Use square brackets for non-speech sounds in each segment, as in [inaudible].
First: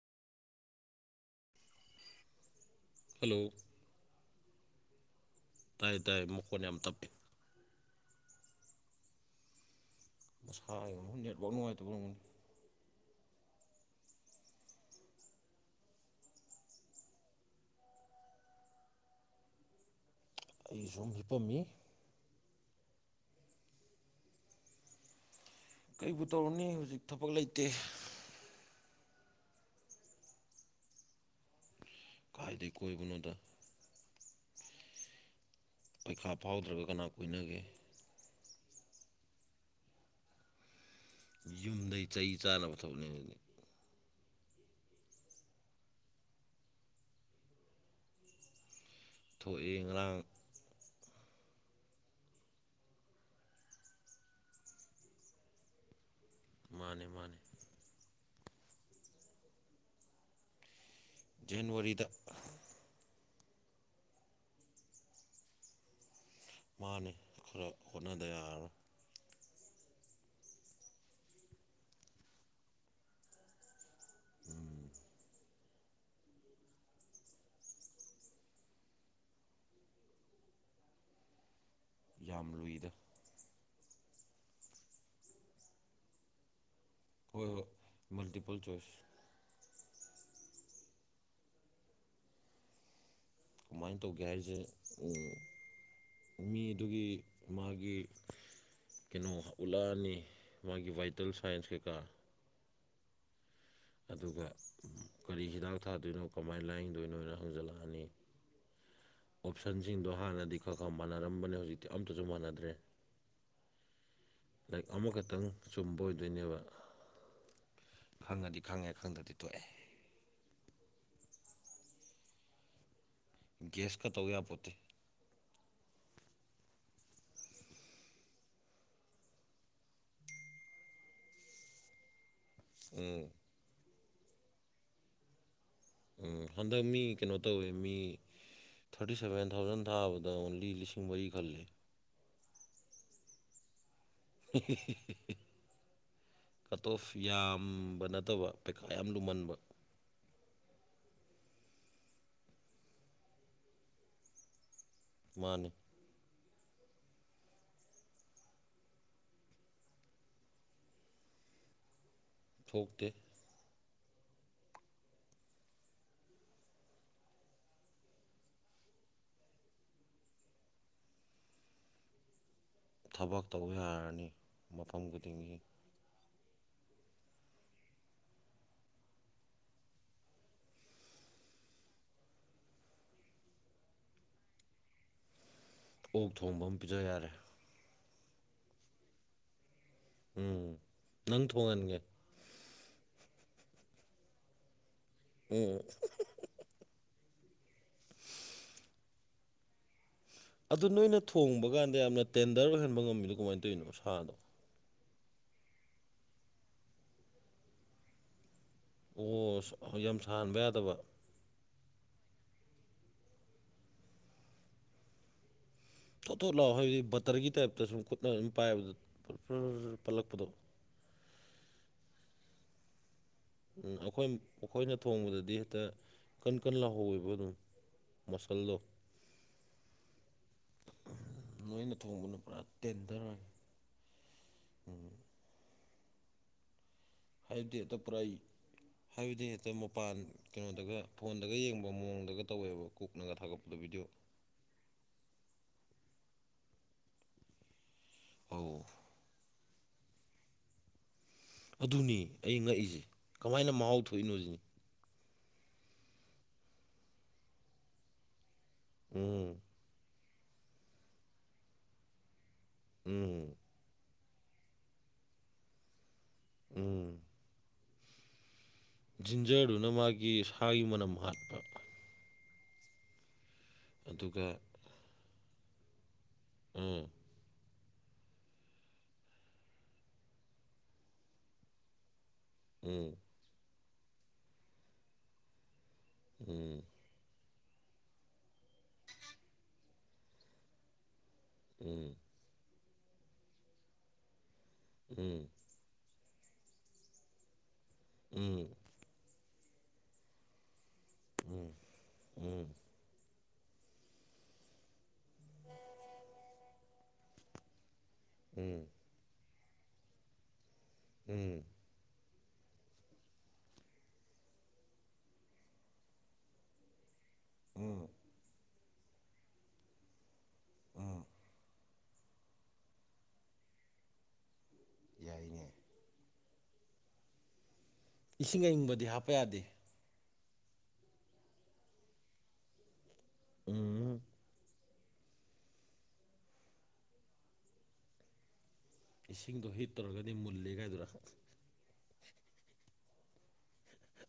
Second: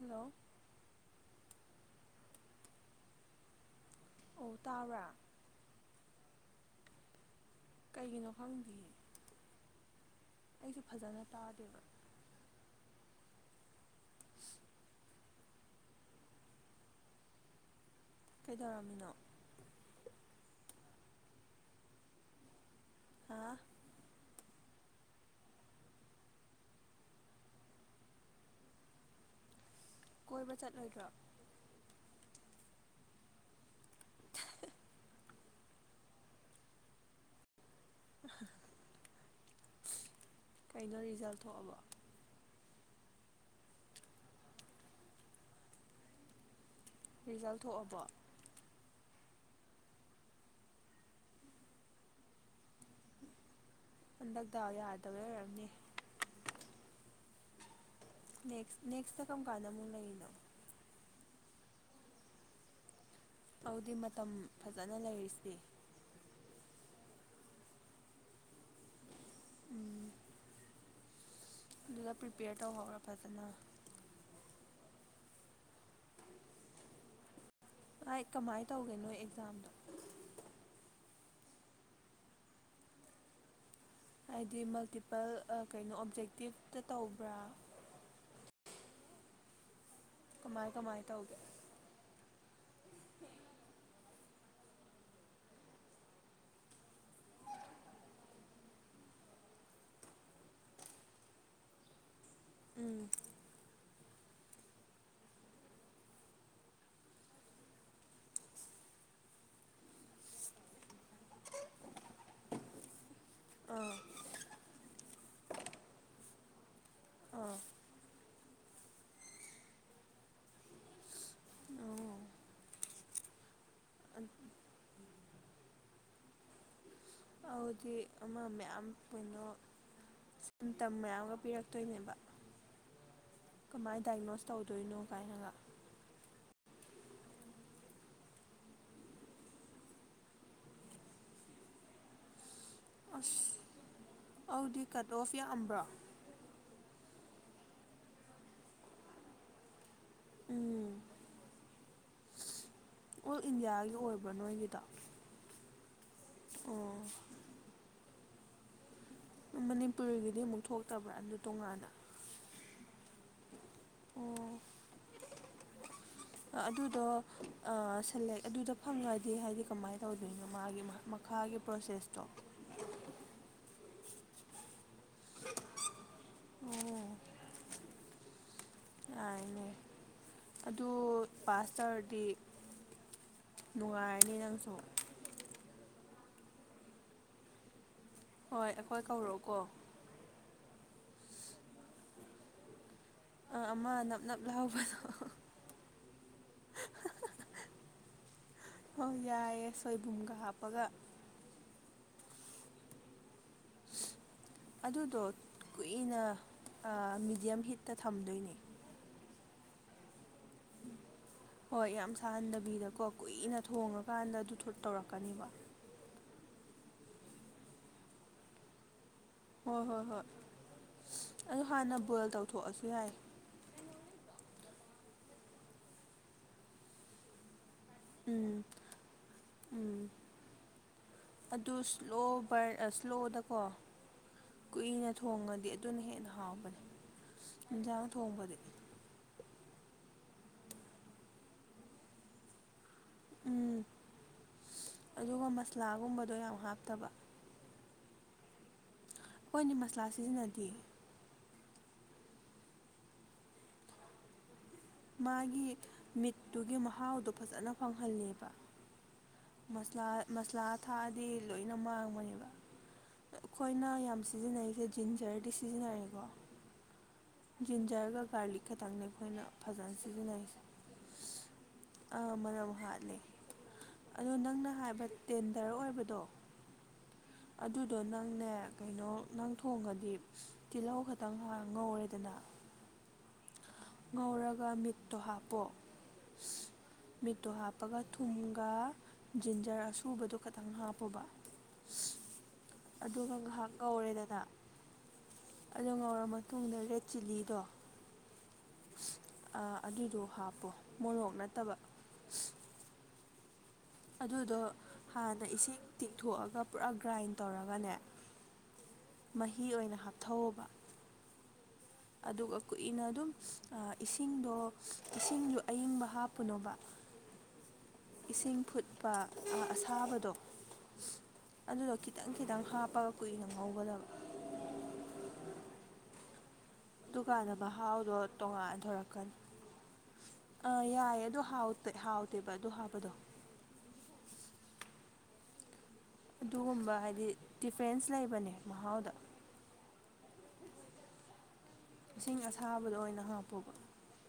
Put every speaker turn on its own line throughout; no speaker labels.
hello
hello
ꯑꯣ ꯇꯥꯕ꯭ꯔꯥ
ꯇꯥꯏ ꯇꯥꯏ ꯃꯈꯣꯟ ꯌꯥꯝ ꯇꯞꯄꯦ
ꯀꯩꯒꯤꯅꯣ ꯈꯪꯗꯤꯌꯦ ꯑꯩꯁꯨ
ꯃꯁꯥꯒꯤ ꯑꯃꯨꯛ
ꯐꯖꯅ
ꯅꯦꯠꯋꯥꯛ
ꯇꯥꯗꯦꯕ
ꯅꯨꯡꯉꯥꯏꯇꯕ ꯑꯣꯏꯔꯝꯒꯅꯤ
ꯀꯩꯗꯧꯔꯝꯃꯤꯅꯣ
ꯑꯩ ꯁꯨꯝ ꯍꯤꯞꯄꯝꯃꯤ
ꯑꯥ
ꯀꯩꯕꯨ ꯇꯧꯔꯨꯅꯤ ꯍꯧꯖꯤꯛ ꯊꯕꯛ ꯂꯩꯇꯦ
ꯀꯣꯏꯕ ꯆꯠꯂꯣꯏꯗ꯭ꯔꯣ
ꯀꯥꯏꯗ ꯀꯣꯏꯕꯅꯣꯗ
[unintelligible]
ꯄꯩꯈꯥ ꯐꯥꯎꯗ꯭ꯔꯒ ꯀꯅꯥ ꯀꯣꯏꯅꯒꯦ
ꯀꯩꯅꯣ ꯔꯤꯖꯜ ꯊꯣꯛꯑꯕꯣ
ꯌꯨꯝꯗꯩ ꯆꯩ ꯆꯥꯅꯕ ꯊꯕꯛꯅꯦꯃꯤ ꯑꯗꯨꯗꯤ
ꯔꯤꯖꯜ ꯊꯣꯛꯑꯕꯣ
ꯊꯣꯛꯑꯦ ꯉꯔꯥꯡ
ꯍꯟꯗꯛ ꯗꯥꯎ ꯌꯥꯗꯕꯩ ꯑꯣꯏꯔꯝꯅꯤ
ꯃꯥꯅꯦ ꯃꯥꯟꯅꯦ
ꯅꯦꯛꯁ ꯅꯦꯛꯁꯅ ꯀꯔꯝ ꯀꯥꯟꯗ ꯑꯃꯨꯛ ꯂꯩꯔꯤꯅꯣ
ꯖꯟꯋꯥꯔꯤꯗ
ꯑꯗꯨꯗꯤ ꯃꯇꯝ ꯐꯖꯅ ꯂꯩꯔꯤꯁꯤꯗꯤ
ꯃꯥꯅꯤ ꯈꯔ ꯍꯣꯠꯅꯗ ꯌꯥꯔꯔꯣꯏ
ꯎꯝ ꯑꯗꯨꯗ ꯄ꯭ꯔꯤꯄꯦꯌꯔ ꯇꯧꯍꯧꯔꫭ ꯐꯖꯅ
ꯎꯝ
ꯑꯩ ꯀꯃꯥꯏꯅ ꯇꯧꯒꯦ ꯅꯣꯏ ꯑꯦꯛꯖꯥꯝꯗꯣ
ꯌꯥꯝ ꯂꯨꯏꯗ
ꯍꯥꯏꯗꯤ ꯃꯜꯇꯤꯄꯜ ꯀꯩꯅꯣ ꯑꯣꯞꯖꯦꯛꯇꯤꯞꯇ ꯇꯧꯕ꯭ꯔꯥ
ꯍꯣꯏ ꯍꯣꯏ ꯃꯜꯇꯤꯄꯜ ꯆꯣꯏꯁ
ꯀꯃꯥꯏ ꯀꯃꯥꯏ ꯇꯧꯒꯦ
ꯅꯪ ꯇꯧꯒꯦ ꯍꯥꯏꯔꯤꯁꯦ ꯃꯤ ꯑꯗꯨꯒꯤ ꯃꯥꯒꯤ ꯀꯩꯅꯣ ꯎꯠꯂꯛꯑꯅꯤ ꯃꯥꯒꯤ ꯕꯥꯏꯇꯦꯜ ꯁꯥꯏꯁ ꯀꯩꯀꯥ
ꯎꯝ
ꯑꯗꯨꯒ ꯎꯝ ꯀꯔꯤ ꯍꯤꯗꯥꯛ ꯊꯥꯗꯣꯏꯅꯣ ꯀꯃꯥꯏ ꯂꯥꯏꯌꯦꯡꯗꯣꯏꯅꯣꯅ ꯍꯪꯖꯜꯂꯛꯑꯅꯤ ꯑꯣꯞꯁꯟꯁꯤꯡꯗꯣ ꯍꯥꯟꯅꯗꯤ ꯈꯔ ꯈꯔ ꯃꯥꯟꯅꯔꯝꯕꯅꯦ ꯍꯧꯖꯤꯛꯇꯤ ꯑꯝꯇꯁꯨ ꯃꯥꯟꯅꯗ꯭ꯔꯦ
ꯑꯥ
ꯂꯥꯏꯛ ꯑꯃꯈꯛꯇꯪ ꯆꯨꯝꯕ ꯑꯣꯏꯗꯣꯏꯅꯦꯕ
ꯑꯥ
ꯈꯪꯉꯗꯤ ꯈꯪꯉꯦ ꯈꯪꯗꯗꯤ ꯇꯣꯛꯑꯦ
ꯑꯣ
ꯀꯦꯁꯀ ꯇꯧ ꯌꯥꯄꯣꯠꯇꯦ
ꯍꯧꯗꯤ ꯑꯃ ꯃꯌꯥꯝ ꯀꯩꯅꯣ ꯁꯤꯝ ꯇꯝ ꯃꯌꯥꯝꯒ ꯄꯤꯔꯛꯇꯣꯏꯅꯦꯕ
ꯎꯝ
ꯀꯃꯥꯏꯅ ꯗꯥꯏꯒꯅꯣꯁ ꯇꯧꯗꯣꯏꯅꯣ ꯀꯥꯏꯅꯒ
ꯍꯟꯗꯛ ꯃꯤ ꯀꯩꯅꯣ ꯇꯧꯋꯦ ꯃꯤ ꯊꯥꯔꯇꯤ ꯁꯕꯦꯟ ꯊꯥꯎꯖꯟ ꯊꯥꯕꯗ ꯑꯣꯡꯂꯤ ꯂꯤꯁꯤꯡ ꯃꯔꯤ ꯈꯜꯂꯦ
ꯑꯁ ꯑꯗꯨꯗꯤ ꯀꯩꯅꫭꯁꯨ ꯌꯥꯝꯕ꯭ꯔꫭ
ꯀꯠ ꯇꫭꯐ ꯌꯥꯝꯕ ꯅꯠꯇꯕ ꯄꯩꯈꯥ ꯌꯥꯝ ꯂꯨꯝꯃꯟꯕ
ꯎꯝ ꯑꯣꯜ ꯏꯟꯗꯤꯌꯥꯒꯤ ꯑꯣꯏꯕ꯭ꯔꯥ ꯅꯣꯏꯒꯤꯗꫭ
ꯃꯥꯅꯤ
ꯑꯣ ꯃꯅꯤꯄꯨꯔꯒꯤꯗꯤ ꯑꯃꯨꯛ ꯊꯣꯛꯇꯕ꯭ꯔꯥ ꯑꯗꯨ ꯇꯣꯡꯉꯥꯟꯅ
ꯊꯣꯛꯇꯦ
ꯑꯣ ꯑꯗꯨꯗꯣ ꯑ ꯁꯂꯦꯛ ꯑꯗꯨꯗ ꯐꯪꯉꯗꯤ ꯍꯥꯏꯗꯤ ꯀꯃꯥꯏꯅ ꯇꯧꯗꯣꯏꯅꯣ ꯃꯥꯒꯤ ꯃꯍꯛ ꯃꯍ ꯈꯥꯒꯤ ꯄ꯭ꯔꯣꯁꯦꯁꯇꯣ
ꯊꯕꯛ ꯇꯧꯕ ꯌꯥꯔꯅꯤ ꯃꯐꯝ ꯈꯨꯗꯤꯡꯒꯤ
ꯑꯣ ꯌꯥꯔꯅꯦ ꯑꯗꯨ ꯄꯥꯁꯇꯧꯔꯗꯤ ꯅꯨꯡꯉꯥꯏꯔꯅꯤ ꯅꯪꯁꯨ
ꯑꯣꯛ ꯊꯣꯡꯕ ꯑꯃ ꯄꯤꯖ ꯌꯥꯔꯦ
ꯍꯣꯏ ꯑꯩꯈꯣꯏ ꯀꯧꯔꯛꯑꯣꯀꯣ
ꯎꯝ ꯅꯪ ꯊꫭꯡꯍꯟꯒꯦ
ꯑ ꯑꯃ ꯅꯞ ꯅꯞ ꯂꯥꯎꯕꯗꯣ
ꯎꯝ
[unintelligible] ꯑꯣ ꯌꯥꯏꯌꯦ ꯁꯣꯏꯕꯨꯝꯒ ꯍꯥꯞꯄꯒ
ꯑꯗꯨ ꯅꯣꯏꯅ ꯊꯣꯡꯕ ꯀꯥꯟꯗ ꯌꯥꯝꯅ ꯇꯦꯟꯗꯔ ꯑꯣꯏꯍꯟꯕ ꯉꯝꯃꯤꯗꯣ ꯀꯃꯥꯏꯅ ꯇꯧꯔꯤꯅꯣ ꯁꯥꯗꯣ
ꯑꯗꯨꯗꯣ ꯀꯨꯏꯅ ꯃꯤꯗꯤꯌꯝ ꯍꯤꯠꯇ ꯊꯝꯗꯣꯏꯅꯤ
ꯑꯣ ꯌꯥꯝ ꯁꯥꯍꯟꯕ ꯌꯥꯗꯕ
ꯍꯣꯏ ꯌꯥꯝ ꯁꯥꯍꯟꯗꯕꯤꯗꯀꯣ ꯀꯨꯏꯅ ꯊꯣꯡꯉꯀꯥꯟꯗ ꯑꯗꯨ ꯇꯧꯔꯛꯀꯅꯦꯕ
ꯊꯣꯠ ꯊꯣꯠ ꯂꯥꯛꯑꯣ ꯍꯥꯏꯕꯗꯤ ꯕꯇꯔꯒꯤ ꯇꯥꯏꯞꯇ ꯁꯨꯝ ꯈꯨꯠꯅ ꯑꯗꯨꯝ ꯄꯥꯏꯕꯗ
ꯍꯣꯏ
ꯐꯔꯔ
ꯍꯣꯏ ꯍꯣꯏ
ꯄꯜꯂꯛꯄꯗꯣ
ꯑꯗꯨ ꯍꯥꯟꯅ ꯕꯣꯏꯜ ꯇꯧꯊꯣꯛꯑꯁꯨ ꯌꯥꯏ
ꯎꯝ ꯑꯩꯈꯣꯏ ꯑꯩꯈꯣꯏꯅ ꯊꯣꯡꯕꯗꯗꯤ ꯍꯦꯛꯇ ꯀꯟ ꯀꯟꯅ ꯂꯧꯍꯧꯋꯦꯕ ꯑꯗꯨꯝ
ꯎꯝ
ꯃꯁꯜꯂꯣ
ꯎꯝ ꯑꯗꯨ ꯏꯁ꯭ꯂꯣ
ꯄꯨꯔꯥ
ꯕꯔ
ꯇꯦꯟꯗꯔ ꯑꯣꯏ
ꯏꯁ꯭ꯂꯣꯗꯀꯣ ꯀꯨꯏꯅ ꯊꯣꯡꯉꯗꯤ ꯑꯗꯨꯅ ꯍꯦꯟꯅ ꯍꯥꯎꯕꯅꯤ
ꯍꯥꯏꯕꯗꯤ ꯍꯦꯛꯇ
ꯌꯦꯟꯁꯥꯡ
ꯄꯨꯔꯥ
ꯊꯣꯡꯕꯗꯤ
ꯍꯥꯏꯕꯗꯤ ꯍꯦꯛꯇ ꯃꯄꯥꯟ ꯀꯩꯅꯣꯗꯒ ꯐꯣꯟꯗꯒ ꯌꯦꯡꯕ ꯃꯑꯣꯡꯗꯒ ꯇꯧꯋꯦꯕ ꯀꯨꯛꯅꯒ ꯊꯥꯒꯠꯄꯗ
ꯎꯝ
ꯚꯤꯗꯤꯑꯣ
ꯑꯗꯨꯒ ꯃꯁꯂꯥꯒꯨꯝꯕꯗꯣ ꯌꯥꯝ ꯍꯥꯞꯇꯕ
ꯑꯧ
ꯑꯩꯈꯣꯏꯅꯤ ꯃꯁꯂꯥ ꯁꯤꯖꯟꯅꯗꯦ
ꯑꯗꯨꯅꯤ ꯑꯩ ꯉꯛꯏꯁꯦ ꯀꯃꯥꯏꯅ ꯃꯍꯥꯎ ꯊꯣꯛꯏꯅꯣ ꯁꯤꯅꯤ
ꯃꯥꯒꯤ ꯃꯤꯠꯇꯨꯒꯤ ꯃꯍꯥꯎꯗꯣ ꯐꯖꯅ ꯐꯪꯍꯜꯂꯦꯕ
ꯎꯝ
ꯃꯁꯂꯥ ꯃꯁꯂꯥ ꯊꯥꯛꯑꯗꯤ ꯂꯣꯏꯅ ꯃꯥꯡꯕꯅꯦꯕ
ꯎꯝ
ꯑꯩꯈꯣꯏꯅ ꯌꯥꯝ ꯁꯤꯖꯤꯟꯅꯔꯤꯁꯦ ꯖꯤꯟꯖꯔꯗꯤ ꯁꯤꯖꯤꯟꯅꯔꯦꯀꯣ
ꯎꯝ
ꯖꯤꯟꯖꯔꯒꯔ ꯀꯥꯂꯤ
ꯖꯤꯟꯖꯔꯗꯨꯅ ꯃꯥꯒꯤ ꯁꯥꯒꯤ ꯃꯅꯝ ꯍꯥꯠꯄ
ꯑꯥ ꯃꯅꯝ ꯍꯥꯠꯂ ꯑꯗꯣ
ꯑꯗꯨꯒ
ꯅꯪꯅ ꯍꯥꯏꯕ ꯇꯦꯟꯗꯔ ꯑꯣꯏꯕꯗꯣ
ꯎꯝ
ꯑꯗꯨꯗꯣ ꯅꯪꯅꯦ ꯀꯩꯅꯣ ꯅꯪ ꯊꯣꯡꯉꯗꯤ ꯇꯤꯜꯍꯧ ꯈꯛꯇꯪ ꯉꯧꯔꯦꯗꯅ
ꯎꯝ
ꯉꯧꯔꯒ ꯃꯤꯠꯇꯣ ꯍꯥꯞꯄꯣ
ꯎꯝ
ꯃꯤꯠꯇꯣ ꯍꯥꯞꯄꯒ ꯊꯨꯝꯒ ꯖꯤꯟꯖꯔ ꯑꯁꯨꯕꯗꯣ ꯈꯇꯪ ꯍꯥꯞꯄꯨꯕ
ꯎꯝ
ꯑꯗꯨꯒ ꯉꯥꯏꯍꯥꯛ ꯉꯧꯔꯦꯗꯅ
ꯎꯝ
ꯑꯣ ꯉꯧꯔꯕ ꯃꯇꯨꯡꯗ ꯔꯦꯠ ꯆꯤꯜꯂꯤꯗꯣ
ꯎꯝ
ꯑꯗꯨꯗꯣ ꯍꯥꯞꯄꯣ ꯃꯣꯔꯣꯛ ꯅꯠꯇꯕ
ꯎꯝ
ꯑꯗꯨꯗꯣ ꯍꯥꯟꯅ ꯏꯁꯤꯡ ꯇꯤꯡꯊꯣꯛꯑꯒ ꯄꯨꯔꯥ ꯒ꯭ꯔꯥꯏꯟ ꯇꯧꯔꯒꯅꯦ
ꯎꯝ
ꯃꯍꯤ ꯑꯣꯏꯅ ꯍꯥꯞꯊꯧꯕ
ꯎꯝ
ꯑꯗꯨꯒ ꯀꯨꯏꯅ ꯑꯗꯨꯝ ꯏꯁꯤꯡꯗꯣ ꯏꯁꯤꯡꯗꯣ ꯑꯏꯪꯕ ꯍꯥꯞꯄꯨꯅꯣꯕ
ꯎꯝ
ꯏꯁꯤꯡ ꯐꯨꯠꯄ ꯑꯁꯥꯕꯗꯣ
ꯎꯝ
ꯑꯗꯨꯗꯣ ꯈꯤꯇꯪ ꯈꯤꯇꯪ ꯍꯥꯞꯄꯒ ꯀꯨꯏꯅ ꯉꯧꯒꯗꯕ ꯎꯝ
ꯌꯥꯏꯅꯦ
ꯗꯨꯀꯥꯟꯗ ꯃꯍꯥꯎꯗꯣ
ꯏꯁꯤꯡ ꯑꯏꯪꯕꯗꯤ ꯍꯥꯞꯄ
ꯇꯣꯉꯥꯟꯊꯣꯔꯛꯀꯅꯤ
ꯌꯥꯗꯦ
ꯑꯥ ꯌꯥꯏꯌꯦ ꯑꯗꯨ ꯍꯥꯎꯗꯦꯕ ꯑꯗꯨ ꯍꯕꯗꯣ
ꯎꯝ
ꯑꯗꯨꯒꯨꯝꯕ ꯍꯥꯏꯗꯤ ꯗꯤꯐ꯭ꯔꯦꯟꯁ ꯂꯩꯕꯅꯦ ꯃꯍꯥꯎꯗ
ꯏꯁꯤꯡꯗꯣ ꯍꯤꯠ ꯇꯧꯔꯒꯗꯤ ꯃꯨꯜꯂꯦꯒꯥꯏꯗꯨꯔ
ꯏꯁꯤꯡ ꯑꯁꯥꯕꯗ ꯑꯣꯏꯅ ꯍꯥꯞꯄꯣꯕ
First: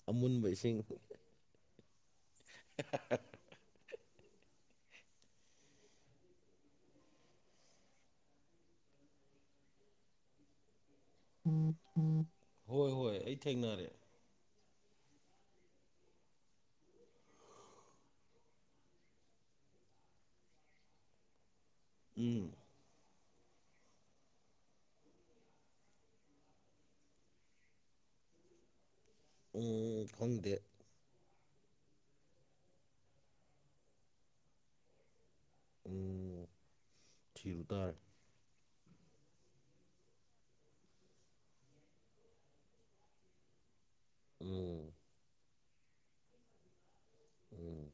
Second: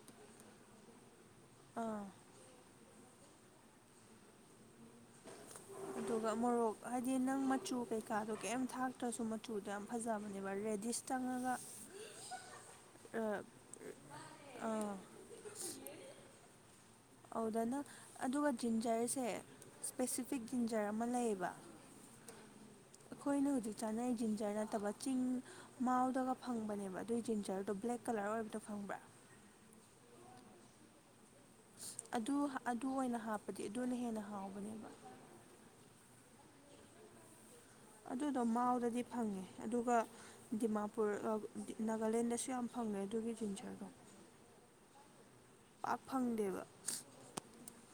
ꯑꯃꯨꯟꯕ ꯏꯁꯤꯡ
ꯑꯥ
[inaudible]
[inaudible] ꯑꯗꯨꯒ ꯃꯣꯔꯣꯛ ꯍꯥꯏꯗꯤ ꯅꯪ ꯃꯆꯨ ꯀꯩꯀꯥꯗꯣ ꯀꯔꯤꯝ ꯊꯥꯛꯇ꯭ꯔꯁꯨ ꯃꯆꯨꯗꯣ ꯌꯥꯝ ꯐꯖꯕꯅꯦꯕ ꯔꯦꯗꯤꯁ ꯆꯉꯒ
ꯍꯣꯏ ꯍꯣꯏ ꯑꯩ ꯊꯦꯡꯅꯔꯦ
ꯑꯧꯗꯅ ꯑꯗꯨꯒ ꯖꯤꯟꯖꯔꯁꯦ ꯁ꯭ꯄꯦꯁꯤꯐꯤꯛ ꯖꯤꯟꯖꯔ ꯑꯃ ꯂꯩꯌꯦꯕ
ꯎꯝ
ꯑꯩꯈꯣꯏꯅ ꯍꯧꯖꯤꯛ ꯆꯠꯅꯩ ꯖꯤꯟꯖꯔ ꯅꯠꯇꯕ ꯆꯤꯡ ꯃꯥꯎꯗꯒ ꯐꯪꯕꯅꯦꯕ ꯑꯗꯨꯏ ꯖꯤꯟꯁꯔꯗꯣ ꯕ꯭ꯂꯦꯛ ꯀꯂꯔ ꯑꯣꯏꯕꯗꯣ ꯐꯪꯕ꯭ꯔꯥ
ꯎꯝ ꯐꯪꯗꯦ
ꯑꯗꯨ ꯑꯗꯨ ꯑꯣꯏꯅ ꯍꯥꯞꯄꯗꯤ ꯑꯗꯨꯅ ꯍꯦꯟꯅ ꯍꯥꯎꯕꯅꯦꯕ
ꯎꯝ ꯊꯕꯨ ꯇꯔ
ꯑꯗꯨꯗꯣ ꯃꯥꯎꯗꯗꯤ ꯐꯪꯉꯦ ꯑꯗꯨꯒ ꯗꯤꯃꯥꯄꯨꯔ ꯅꯥꯒꯥꯂꯦꯟꯗꯁꯨ ꯌꯥꯝ ꯐꯪꯉꯦ ꯑꯗꯨꯒꯤ ꯖꯤꯟꯁꯔꯗꯣ
ꯎꯝ
ꯄꯥꯛ ꯐꯪꯗꯦꯕ
ꯎꯝ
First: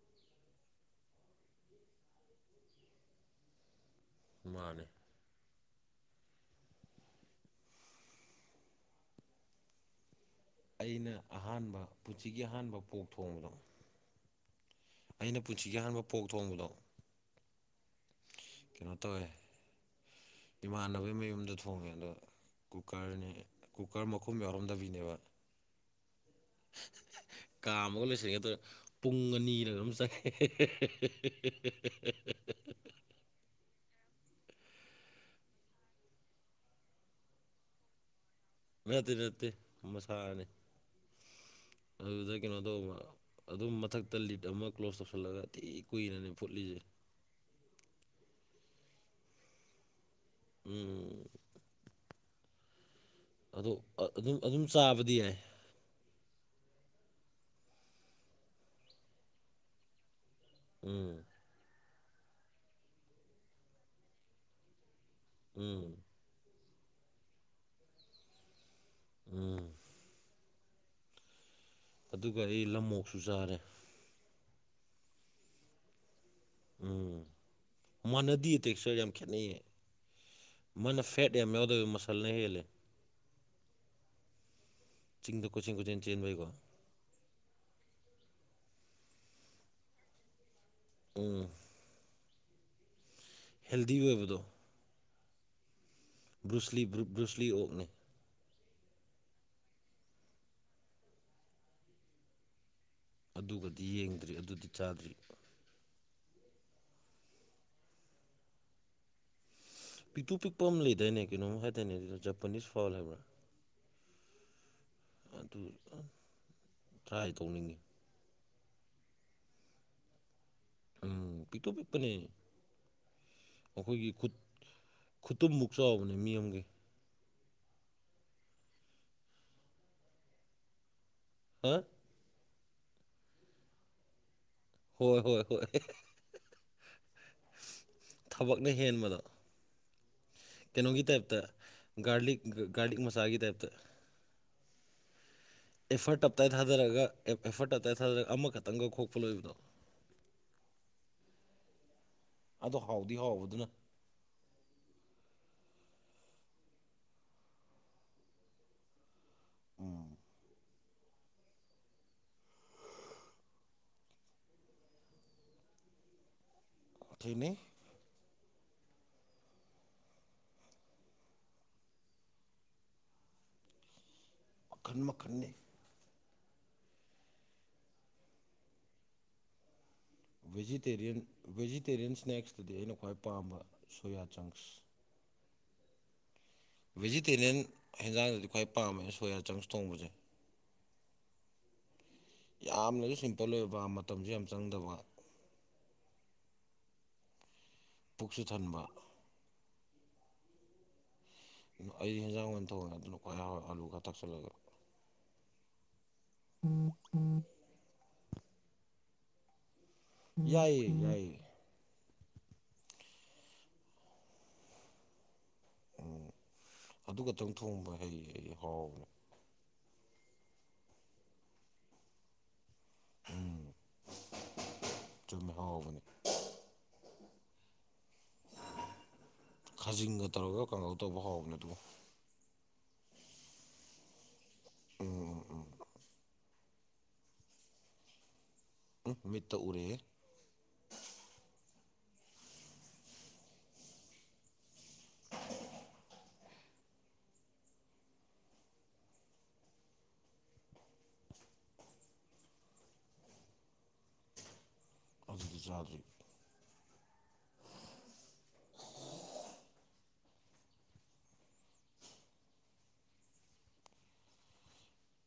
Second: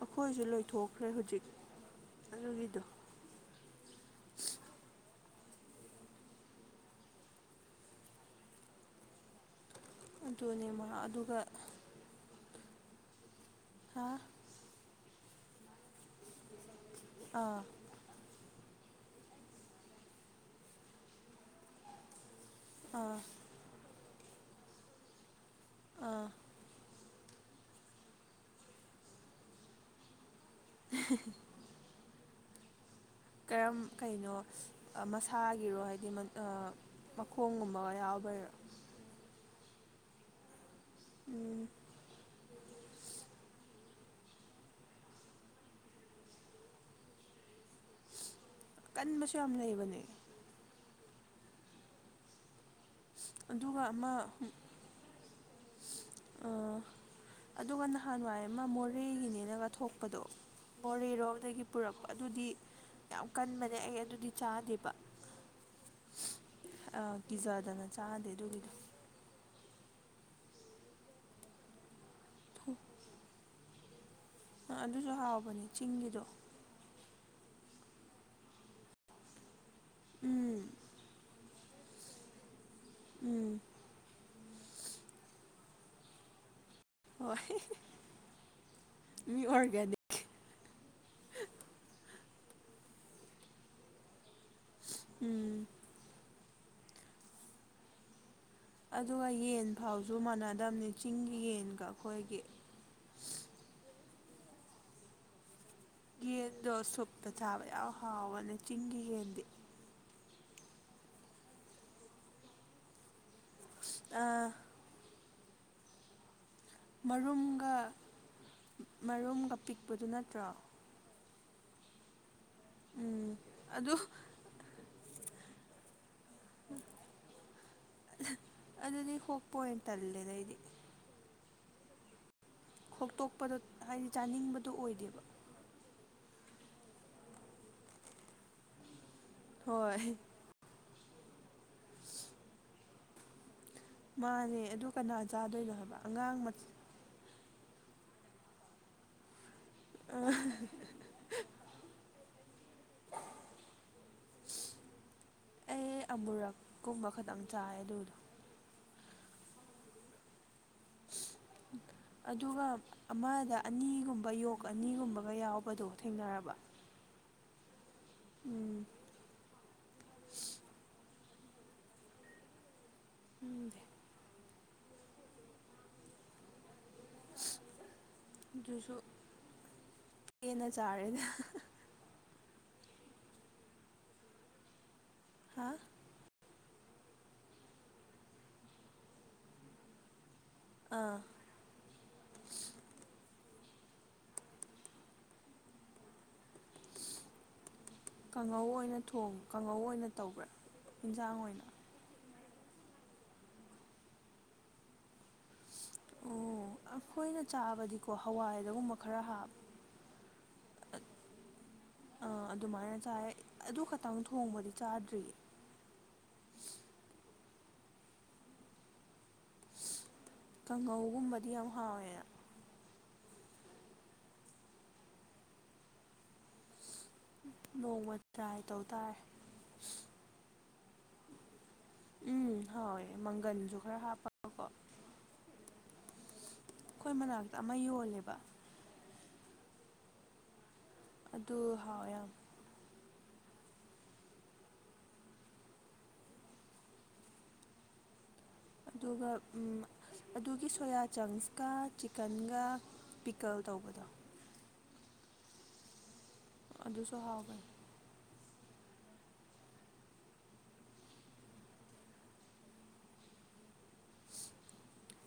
ꯑꯩꯈꯣꯏꯁꯨ ꯂꯣꯏꯊꯣꯛꯈ꯭ꯔꯦ ꯍꯧꯖꯤꯛ ꯑꯗꯨꯒꯤꯗꯣ
ꯃꯥꯅꯦ
ꯑꯗꯨꯅꯦ ꯃꯥ
ꯑꯩꯅ
ꯑꯗꯨꯒ
ꯑꯍꯥꯟꯕ ꯄꯨꯟꯁꯤꯒꯤ ꯑꯍꯥꯟꯕ ꯄꯣꯛ ꯊꯣꯡꯕꯗꯣ
ꯍꯥꯥ
ꯑꯩꯅ ꯄꯨꯟꯁꯤꯒꯦ ꯍꯥꯟꯕ ꯄꯣꯛ ꯊꯣꯡꯕꯗꯣ
ꯑꯥ
ꯀꯩꯅꯣ ꯇꯧꯋꯦ ꯏꯃꯥꯟꯅꯕꯒꯤ ꯃꯌꯨꯝꯗ ꯊꯣꯡꯉꯦ ꯑꯗꯣ
ꯑꯥ
ꯀꯨꯀꯔꯅꯦ ꯀꯨꯀꯔ ꯃꯈꯨꯝ ꯌꯥꯎꯔꯝꯗꯕꯤꯅꯦꯕ
ꯑꯥ
ꯀꯥ ꯑꯃꯒ ꯂꯣꯏꯁꯤꯜꯂꯤꯉꯦ ꯑꯗꯨ ꯄꯨꯡ ꯑꯅꯤ ꯂꯩꯝ ꯆꯪꯉꯦ ꯎ
ꯀꯔꯝ ꯀꯩꯅꯣ ꯃꯁꯥꯒꯤꯔꯣ ꯍꯥꯏꯗꯤ ꯃꯈꯣꯡꯒꯨꯝꯕꯒ ꯌꯥꯎꯕ
ꯃꯇ ꯔꯦꯇ ꯃꯁꯥꯅꯤ ꯑꯗꯨꯗ ꯀꯩꯅꯣꯗꯣ ꯑꯗꯨꯝ ꯃꯊꯛ ꯇ ꯂꯤꯠ ꯑꯃ ꯀ꯭ꯂꯣꯖ ꯇꯧꯁꯜꯂꯒꯇꯤ ꯀꯨꯏꯔꯅꯦ ꯐꯨꯠꯂꯤꯁꯦ
ꯀꯟꯕꯁꯨ ꯌꯥꯝ ꯂꯩꯕꯅꯦ
ꯎꯝ ꯑꯗꯣ
ꯑꯗꯨꯒ
ꯑꯗꯨꯝ ꯑꯗꯨꯝ ꯆꯥꯕꯗꯤ ꯌꯥꯏ
ꯑ ꯑꯗꯨꯒ ꯅꯍꯥꯟꯋꯥꯏ ꯑꯃ ꯃꯣꯔꯦꯒꯤꯅꯦꯅꯒ ꯊꯣꯛꯄꯗꯣ
ꯎꯝ
ꯃꯣꯔꯦꯔꯣ ꯑꯗꯒꯤ ꯄꯨꯔꯛꯄ ꯑꯗꯨꯗꯤ ꯌꯥꯝ ꯀꯟꯕꯅꯦ ꯑꯩ ꯑꯗꯨꯗꯤ ꯆꯥꯗꯦꯕ
ꯎꯝ
ꯑ ꯀꯤꯖꯗꯅ ꯆꯥꯗꯦ ꯑꯗꯨꯒꯤꯗꯤ
ꯎꯝ ꯑꯗꯨꯒ ꯑꯩ ꯂꯃꯣꯛꯁꯨ ꯆꯥꯔꯦ
ꯑꯗꯨꯁꯨ ꯍꯥꯎꯕꯅꯦ ꯆꯤꯡꯒꯤꯗꯣ
ꯎꯝ ꯃꯥꯟꯅꯗ ꯇꯦꯛꯆꯔ ꯌꯥꯝ ꯈꯦꯠꯅꯩꯌꯦ
ꯎꯝ
ꯃꯥꯅ ꯐꯦꯠ ꯌꯥꯝ ꯌꯥꯎꯗꯣꯏꯕ ꯃꯁꯜꯅ ꯍꯦꯜꯂꯦ
ꯎꯝ
ꯆꯤꯡꯗ ꯀꯣꯏꯆꯤꯟ ꯀꯣꯏꯆꯤꯟ ꯆꯦꯟꯕꯩꯀꯣ
ꯍꯣꯏ ꯃꯤ ꯑꯣꯔꯒꯅꯤ
ꯎ ꯍꯦꯜꯗꯤ ꯑꯣꯏꯕꯗꯣ
ꯎꯝ
ꯕ꯭ꯔꯨꯁꯂꯤ ꯕ꯭ꯔꯨꯁꯂꯤ ꯑꯣꯛꯅꯦ
ꯑꯗꯨꯒ ꯌꯦꯟ ꯐꯥꯎꯁꯨ ꯃꯥꯟꯅꯗꯝꯅꯤ ꯆꯤꯡꯒꯤ ꯌꯦꯟꯒ ꯑꯩꯈꯣꯏꯒꯤ
ꯑꯗꯨꯒꯗꯤ ꯌꯦꯡꯗ꯭ꯔꯤ ꯑꯗꯨꯗꯤ ꯆꯥꯗ꯭ꯔꯤ
ꯌꯦꯟꯗꯣ ꯁꯨꯞꯇ ꯆꯥꯕ ꯌꯥꯝ ꯍꯥꯎꯕꯅꯦ ꯆꯤꯡꯒꯤ ꯌꯦꯟꯗꯤ
ꯄꯤꯛꯇꯨ ꯄꯤꯛꯄ ꯑꯃ ꯂꯩꯗꯥꯏꯅꯦ ꯀꯩꯅꯣꯝ ꯍꯥꯏꯇꯥꯅꯦ ꯑꯗꯨꯗꯣ ꯖꯄꯅꯤꯁ ꯐꯥꯎꯜ ꯍꯥꯏꯕ꯭ꯔꯥ
ꯑ
ꯇꯨ ꯑꯥ
ꯃꯔꯨꯝꯒ ꯃꯔꯨꯝꯒ ꯄꯤꯛꯄꯗꯨ ꯅꯠꯇ꯭ꯔꯣ
ꯎꯝ ꯄꯤꯇꯣ ꯄꯤꯄꯅꯦ
ꯎꯝ ꯑꯗꯨ
ꯑꯩꯈꯣꯏꯒꯤ ꯈꯨꯠ ꯈꯨꯇꯨꯝꯃꯕꯨꯛ ꯆꯥꯎꯕꯅꯦ ꯃꯤ ꯑꯃꯒꯤ
ꯑꯗꯨꯗꯤ ꯍꯣꯛꯄꯣꯏꯟ ꯇꯜꯂꯦꯗꯩꯗꯤ
ꯎ [unintelligible]
ꯈꯣꯛꯇꯣꯛꯄꯗꯣ ꯍꯥꯏꯗꯤ ꯆꯥꯅꯤꯡꯕꯗꯣ ꯑꯣꯏꯗꯦꯕ
ꯍ ꯍꯣꯏ ꯊꯕꯛꯅ ꯍꯦꯟꯕꯗ
ꯍꯣꯏ
ꯀꯩꯅꯣꯒꯤ ꯇꯥꯏꯞꯇ ꯒꯥꯔꯂꯤꯛ ꯒꯥꯔꯂꯤꯛ ꯃꯁꯥꯒꯤ ꯇꯥꯏꯞꯇ
ꯃꯥꯅꯦ ꯑꯗꯨ ꯀꯅꯥ ꯆꯥꯗꯣꯏꯅꯣ ꯍꯥꯏꯕ
ꯑꯦꯐꯔꯠ
ꯑꯉꯥꯡ
ꯇꯞꯇꯥꯏ
ꯃꯆꯥ
ꯊꯥꯗꯔꯒ ꯑꯦ ꯑꯦꯐꯔꯠ ꯇꯞꯇꯥꯏ ꯊꯥꯗꯔ ꯑꯃꯈꯛꯇꯪꯒ ꯈꯣꯛꯄ ꯂꯣꯏꯕꯗꯣ
ꯑ ꯍꯥ ꯍꯥ
ꯑꯗꯣ ꯍꯥꯎꯗꯤ ꯍꯥꯎꯕꯗꯨꯅ
ꯑꯩ ꯑꯃꯨꯔꯛꯀꯨꯝꯕ ꯈꯇꯪ ꯆꯥꯏ ꯑꯗꯨꯗꯣ
ꯎꯝ
ꯎꯝ ꯑꯗꯨꯒ ꯑꯃꯗ ꯑꯅꯤꯒꯨꯝꯕ ꯌꯣꯛ ꯑꯅꯤꯒꯨꯝꯕꯒ ꯌꯥꯎꯕꯗꯣ ꯊꯦꯡꯅꯔꯕ
ꯊꯦꯡꯅꯩ
ꯎꯝ ꯎꯝ ꯗꯦ
ꯃꯈꯟ ꯃꯈꯟꯅꯦ
ꯑꯗꯨꯁꯨ ꯍꯦꯟꯅ ꯆꯥꯔꯦꯅꯦ
ꯇꯦꯔꯤꯌꯟ ꯁ꯭ꯅꯦꯛꯁꯇꯗꯤ ꯑꯩꯅ꯭ꯈꯋꯥꯏ ꯄꯥꯝꯕ ꯁꯣꯌꯥ ꯆꯪꯁ
ꯍꯥꯥ
ꯚꯤꯖꯤꯇꯦꯔꯤꯌꯟ ꯍꯦꯟꯖꯥꯡꯗꯗꯤ ꯈ꯭ꯋꯥꯏ ꯄꯥꯝꯃ ꯁꯣꯌꯥ ꯆꯪꯁ ꯊꯣꯡꯕꯁꯦ
ꯑꯥ
ꯌꯥꯝꯅꯁꯨ ꯁꯤꯝꯄꯜ ꯑꯣꯏꯕ ꯃꯇꯝꯁꯨ ꯌꯥꯝ ꯆꯪꯗꯕ ꯄꯨꯛꯁꯨ
ꯀꯥꯡꯉꯧ
ꯊꯟꯕ
ꯑꯣꯏꯅ ꯊꯣꯡ ꯀꯥꯡꯉꯧ ꯑꯣꯏꯅ ꯇꯧꯕ꯭ꯔꯥ ꯏꯟꯁꯥꯡ ꯑꯣꯏꯅ
ꯑꯩ ꯍꯦꯟꯖꯥꯡ ꯑꯣꯏꯅ ꯊꯣꯡꯉꯦ ꯑꯗꯨꯅ ꯈꯋ꯭ꯥꯏ ꯍꯥꯎꯔꯦ ꯑꯥꯂꯨ ꯈꯔꯥ ꯊꯥꯛꯆꯜꯂꯒ
ꯑꯣ ꯑꯩꯈꯣꯏꯅ ꯆꯥꯕꯗꯤꯀꯣ ꯍꯋꯥꯏꯗꯒꯨꯝꯕ ꯈꯔ ꯍꯥꯞ
ꯌꯥꯏꯌꯦ ꯌꯥꯏꯌꯦ
ꯑꯗꯨꯃꯥꯏꯅ ꯆꯥꯏ ꯑꯗꯨ ꯈꯛꯇꯪ ꯊꯣꯡꯕꯗꯤ ꯆꯥꯗ꯭ꯔꯤꯌꯦ
ꯑꯗꯨ ꯈꯛꯇꯪ ꯊꯣꯡꯕ ꯍꯩ ꯑꯩ ꯍꯥꯎꯕꯅꯤ
ꯀꯥꯡꯉꯧꯒꯨꯝꯕꯗꯤ ꯌꯥꯝ ꯍꯥꯎꯋꯦ
ꯎꯝ ꯆꯨꯝꯃꯦ ꯍꯥꯎꯕꯅꯦ
ꯅꯣꯡꯃ ꯇ꯭ꯔꯥꯏ ꯇꯧ ꯇꯥꯔꯦ
ꯈꯥꯖꯤꯡꯒ ꯇꯧꯔꯒ ꯀꯥꯡꯉꯧ ꯇꯧꯕ ꯍꯥꯎꯕꯅꯦ ꯑꯗꯨ
ꯎꯝ ꯍꯥꯎꯑꯦ ꯃꯪꯒꯟꯁꯨ ꯈꯔ ꯍꯥꯞꯄꯒꯀꯣ
ꯎꯝ ꯎꯝ ꯎꯝ
ꯑꯩꯈꯣꯏ ꯃꯅꯥꯛꯇ ꯑꯃ ꯌꯣꯜꯂꯦꯕ
ꯎ ꯃꯤꯠꯇ ꯎꯔꯦꯍꯦ
ꯑꯗꯨ ꯍꯥꯎꯋꯦ ꯌꯥꯝ ꯑꯗꯨꯒ ꯑꯗꯨꯒꯤ ꯁꯣꯌꯥ ꯆꯪꯁꯀ ꯆꯤꯛꯀꯟꯒ ꯄꯤꯛꯀꯜ ꯇꯧꯕꯗꯣ
ꯑꯗꯨꯗꯤ ꯆꯥꯗ꯭ꯔꯤ
ꯑꯗꯨꯁꯨ ꯍꯥꯎꯒꯅꯤ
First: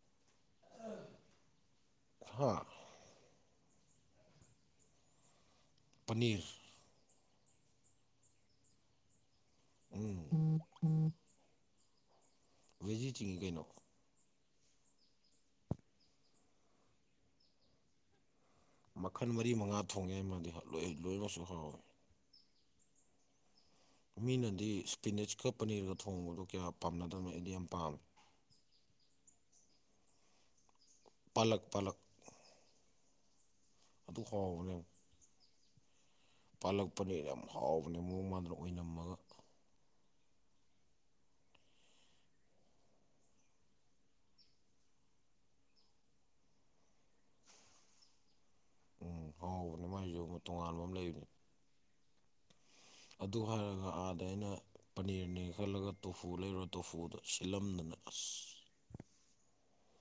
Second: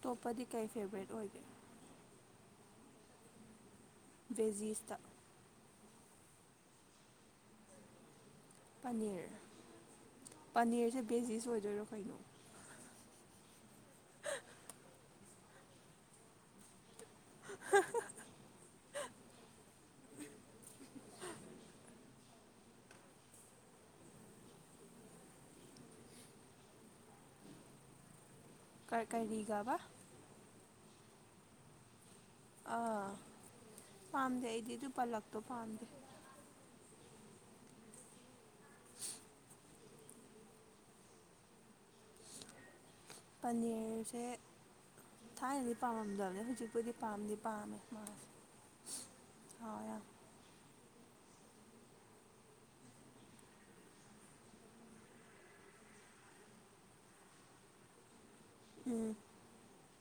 ꯇꯣꯞꯄꯗꯤ ꯀꯩ ꯐꯦꯕꯔꯦꯠ ꯑꯣꯏꯒꯦ
ꯍꯥ
ꯕꯦꯖꯤꯤꯁꯇ
ꯄꯅꯤꯔ
ꯄꯅꯤꯔ ꯄꯅꯤꯔꯁꯦ ꯕꯦꯖꯤꯁ ꯑꯣꯏꯗꯣꯏꯔꯣ ꯀꯩꯅꯣ
ꯕꯦꯖꯤꯇꯔꯤꯅꯤ ꯀꯩꯅꯣ
ꯍꯥ ꯍꯥ
ꯃꯈꯟ ꯃꯔꯤ ꯃꯉꯥ ꯊꯣꯡ ꯌꯥꯏ ꯃꯥꯗꯤ ꯂꯣꯏ ꯂꯣꯏꯅꯃꯛꯁꯨ ꯍꯥꯎꯋꯤ ꯃꯤꯅꯗꯤ ꯁ꯭ꯄꯤꯅꯤꯆꯀ ꯄꯅꯤꯔꯒ ꯊꯣꯡꯕꯗꯣ ꯀꯌꯥ ꯄꯥꯝꯅꯗꯕꯅꯦ ꯑꯩꯗꯤ ꯌꯥꯝ ꯄꯥꯝꯃꯦ
ꯀꯔꯤꯒꯕ
ꯄꯂꯛ ꯄꯂꯛ
ꯑꯥ
ꯑꯗꯨ
ꯄꯥꯝꯗꯦ ꯑꯩꯗꯤ
ꯍꯥꯎꯕꯅꯦ
ꯑꯗꯨ ꯄꯜꯂꯛꯇꯣ ꯄꯥꯝꯗꯦ
ꯄꯥꯜꯂꯛꯄꯅꯤ ꯌꯥꯝ ꯍꯥꯎꯕꯅꯦ ꯃꯑꯣꯡ ꯃꯗ
ꯄꯅꯤꯔꯁꯦ ꯊꯥꯏꯅꯗꯤ ꯄꯥꯝꯃꯝꯗꯕꯅꯦ ꯍꯧꯖꯤꯛꯄꯨꯗꯤ ꯄꯥꯝꯗꯤ ꯄꯥꯝꯃꯦ ꯃꯥ
ꯑꯥꯎ ꯅꯨꯡꯉꯥꯏꯖꯧꯕ ꯇꯣꯉꯥꯟꯕ ꯑꯃ ꯂꯩꯕꯅꯤ ꯑꯗꯨ ꯍꯥꯏꯔꯒ ꯑꯥꯗ ꯑꯩꯅ ꯄꯅꯤꯔꯅꯦ ꯈꯜꯂꯒ ꯇꯣꯐꯨ ꯂꯩꯔꯨꯔ ꯇꯣꯐꯨꯗ ꯁꯤꯜꯂꯝꯗꯅ ꯑꯁ
ꯎꯝ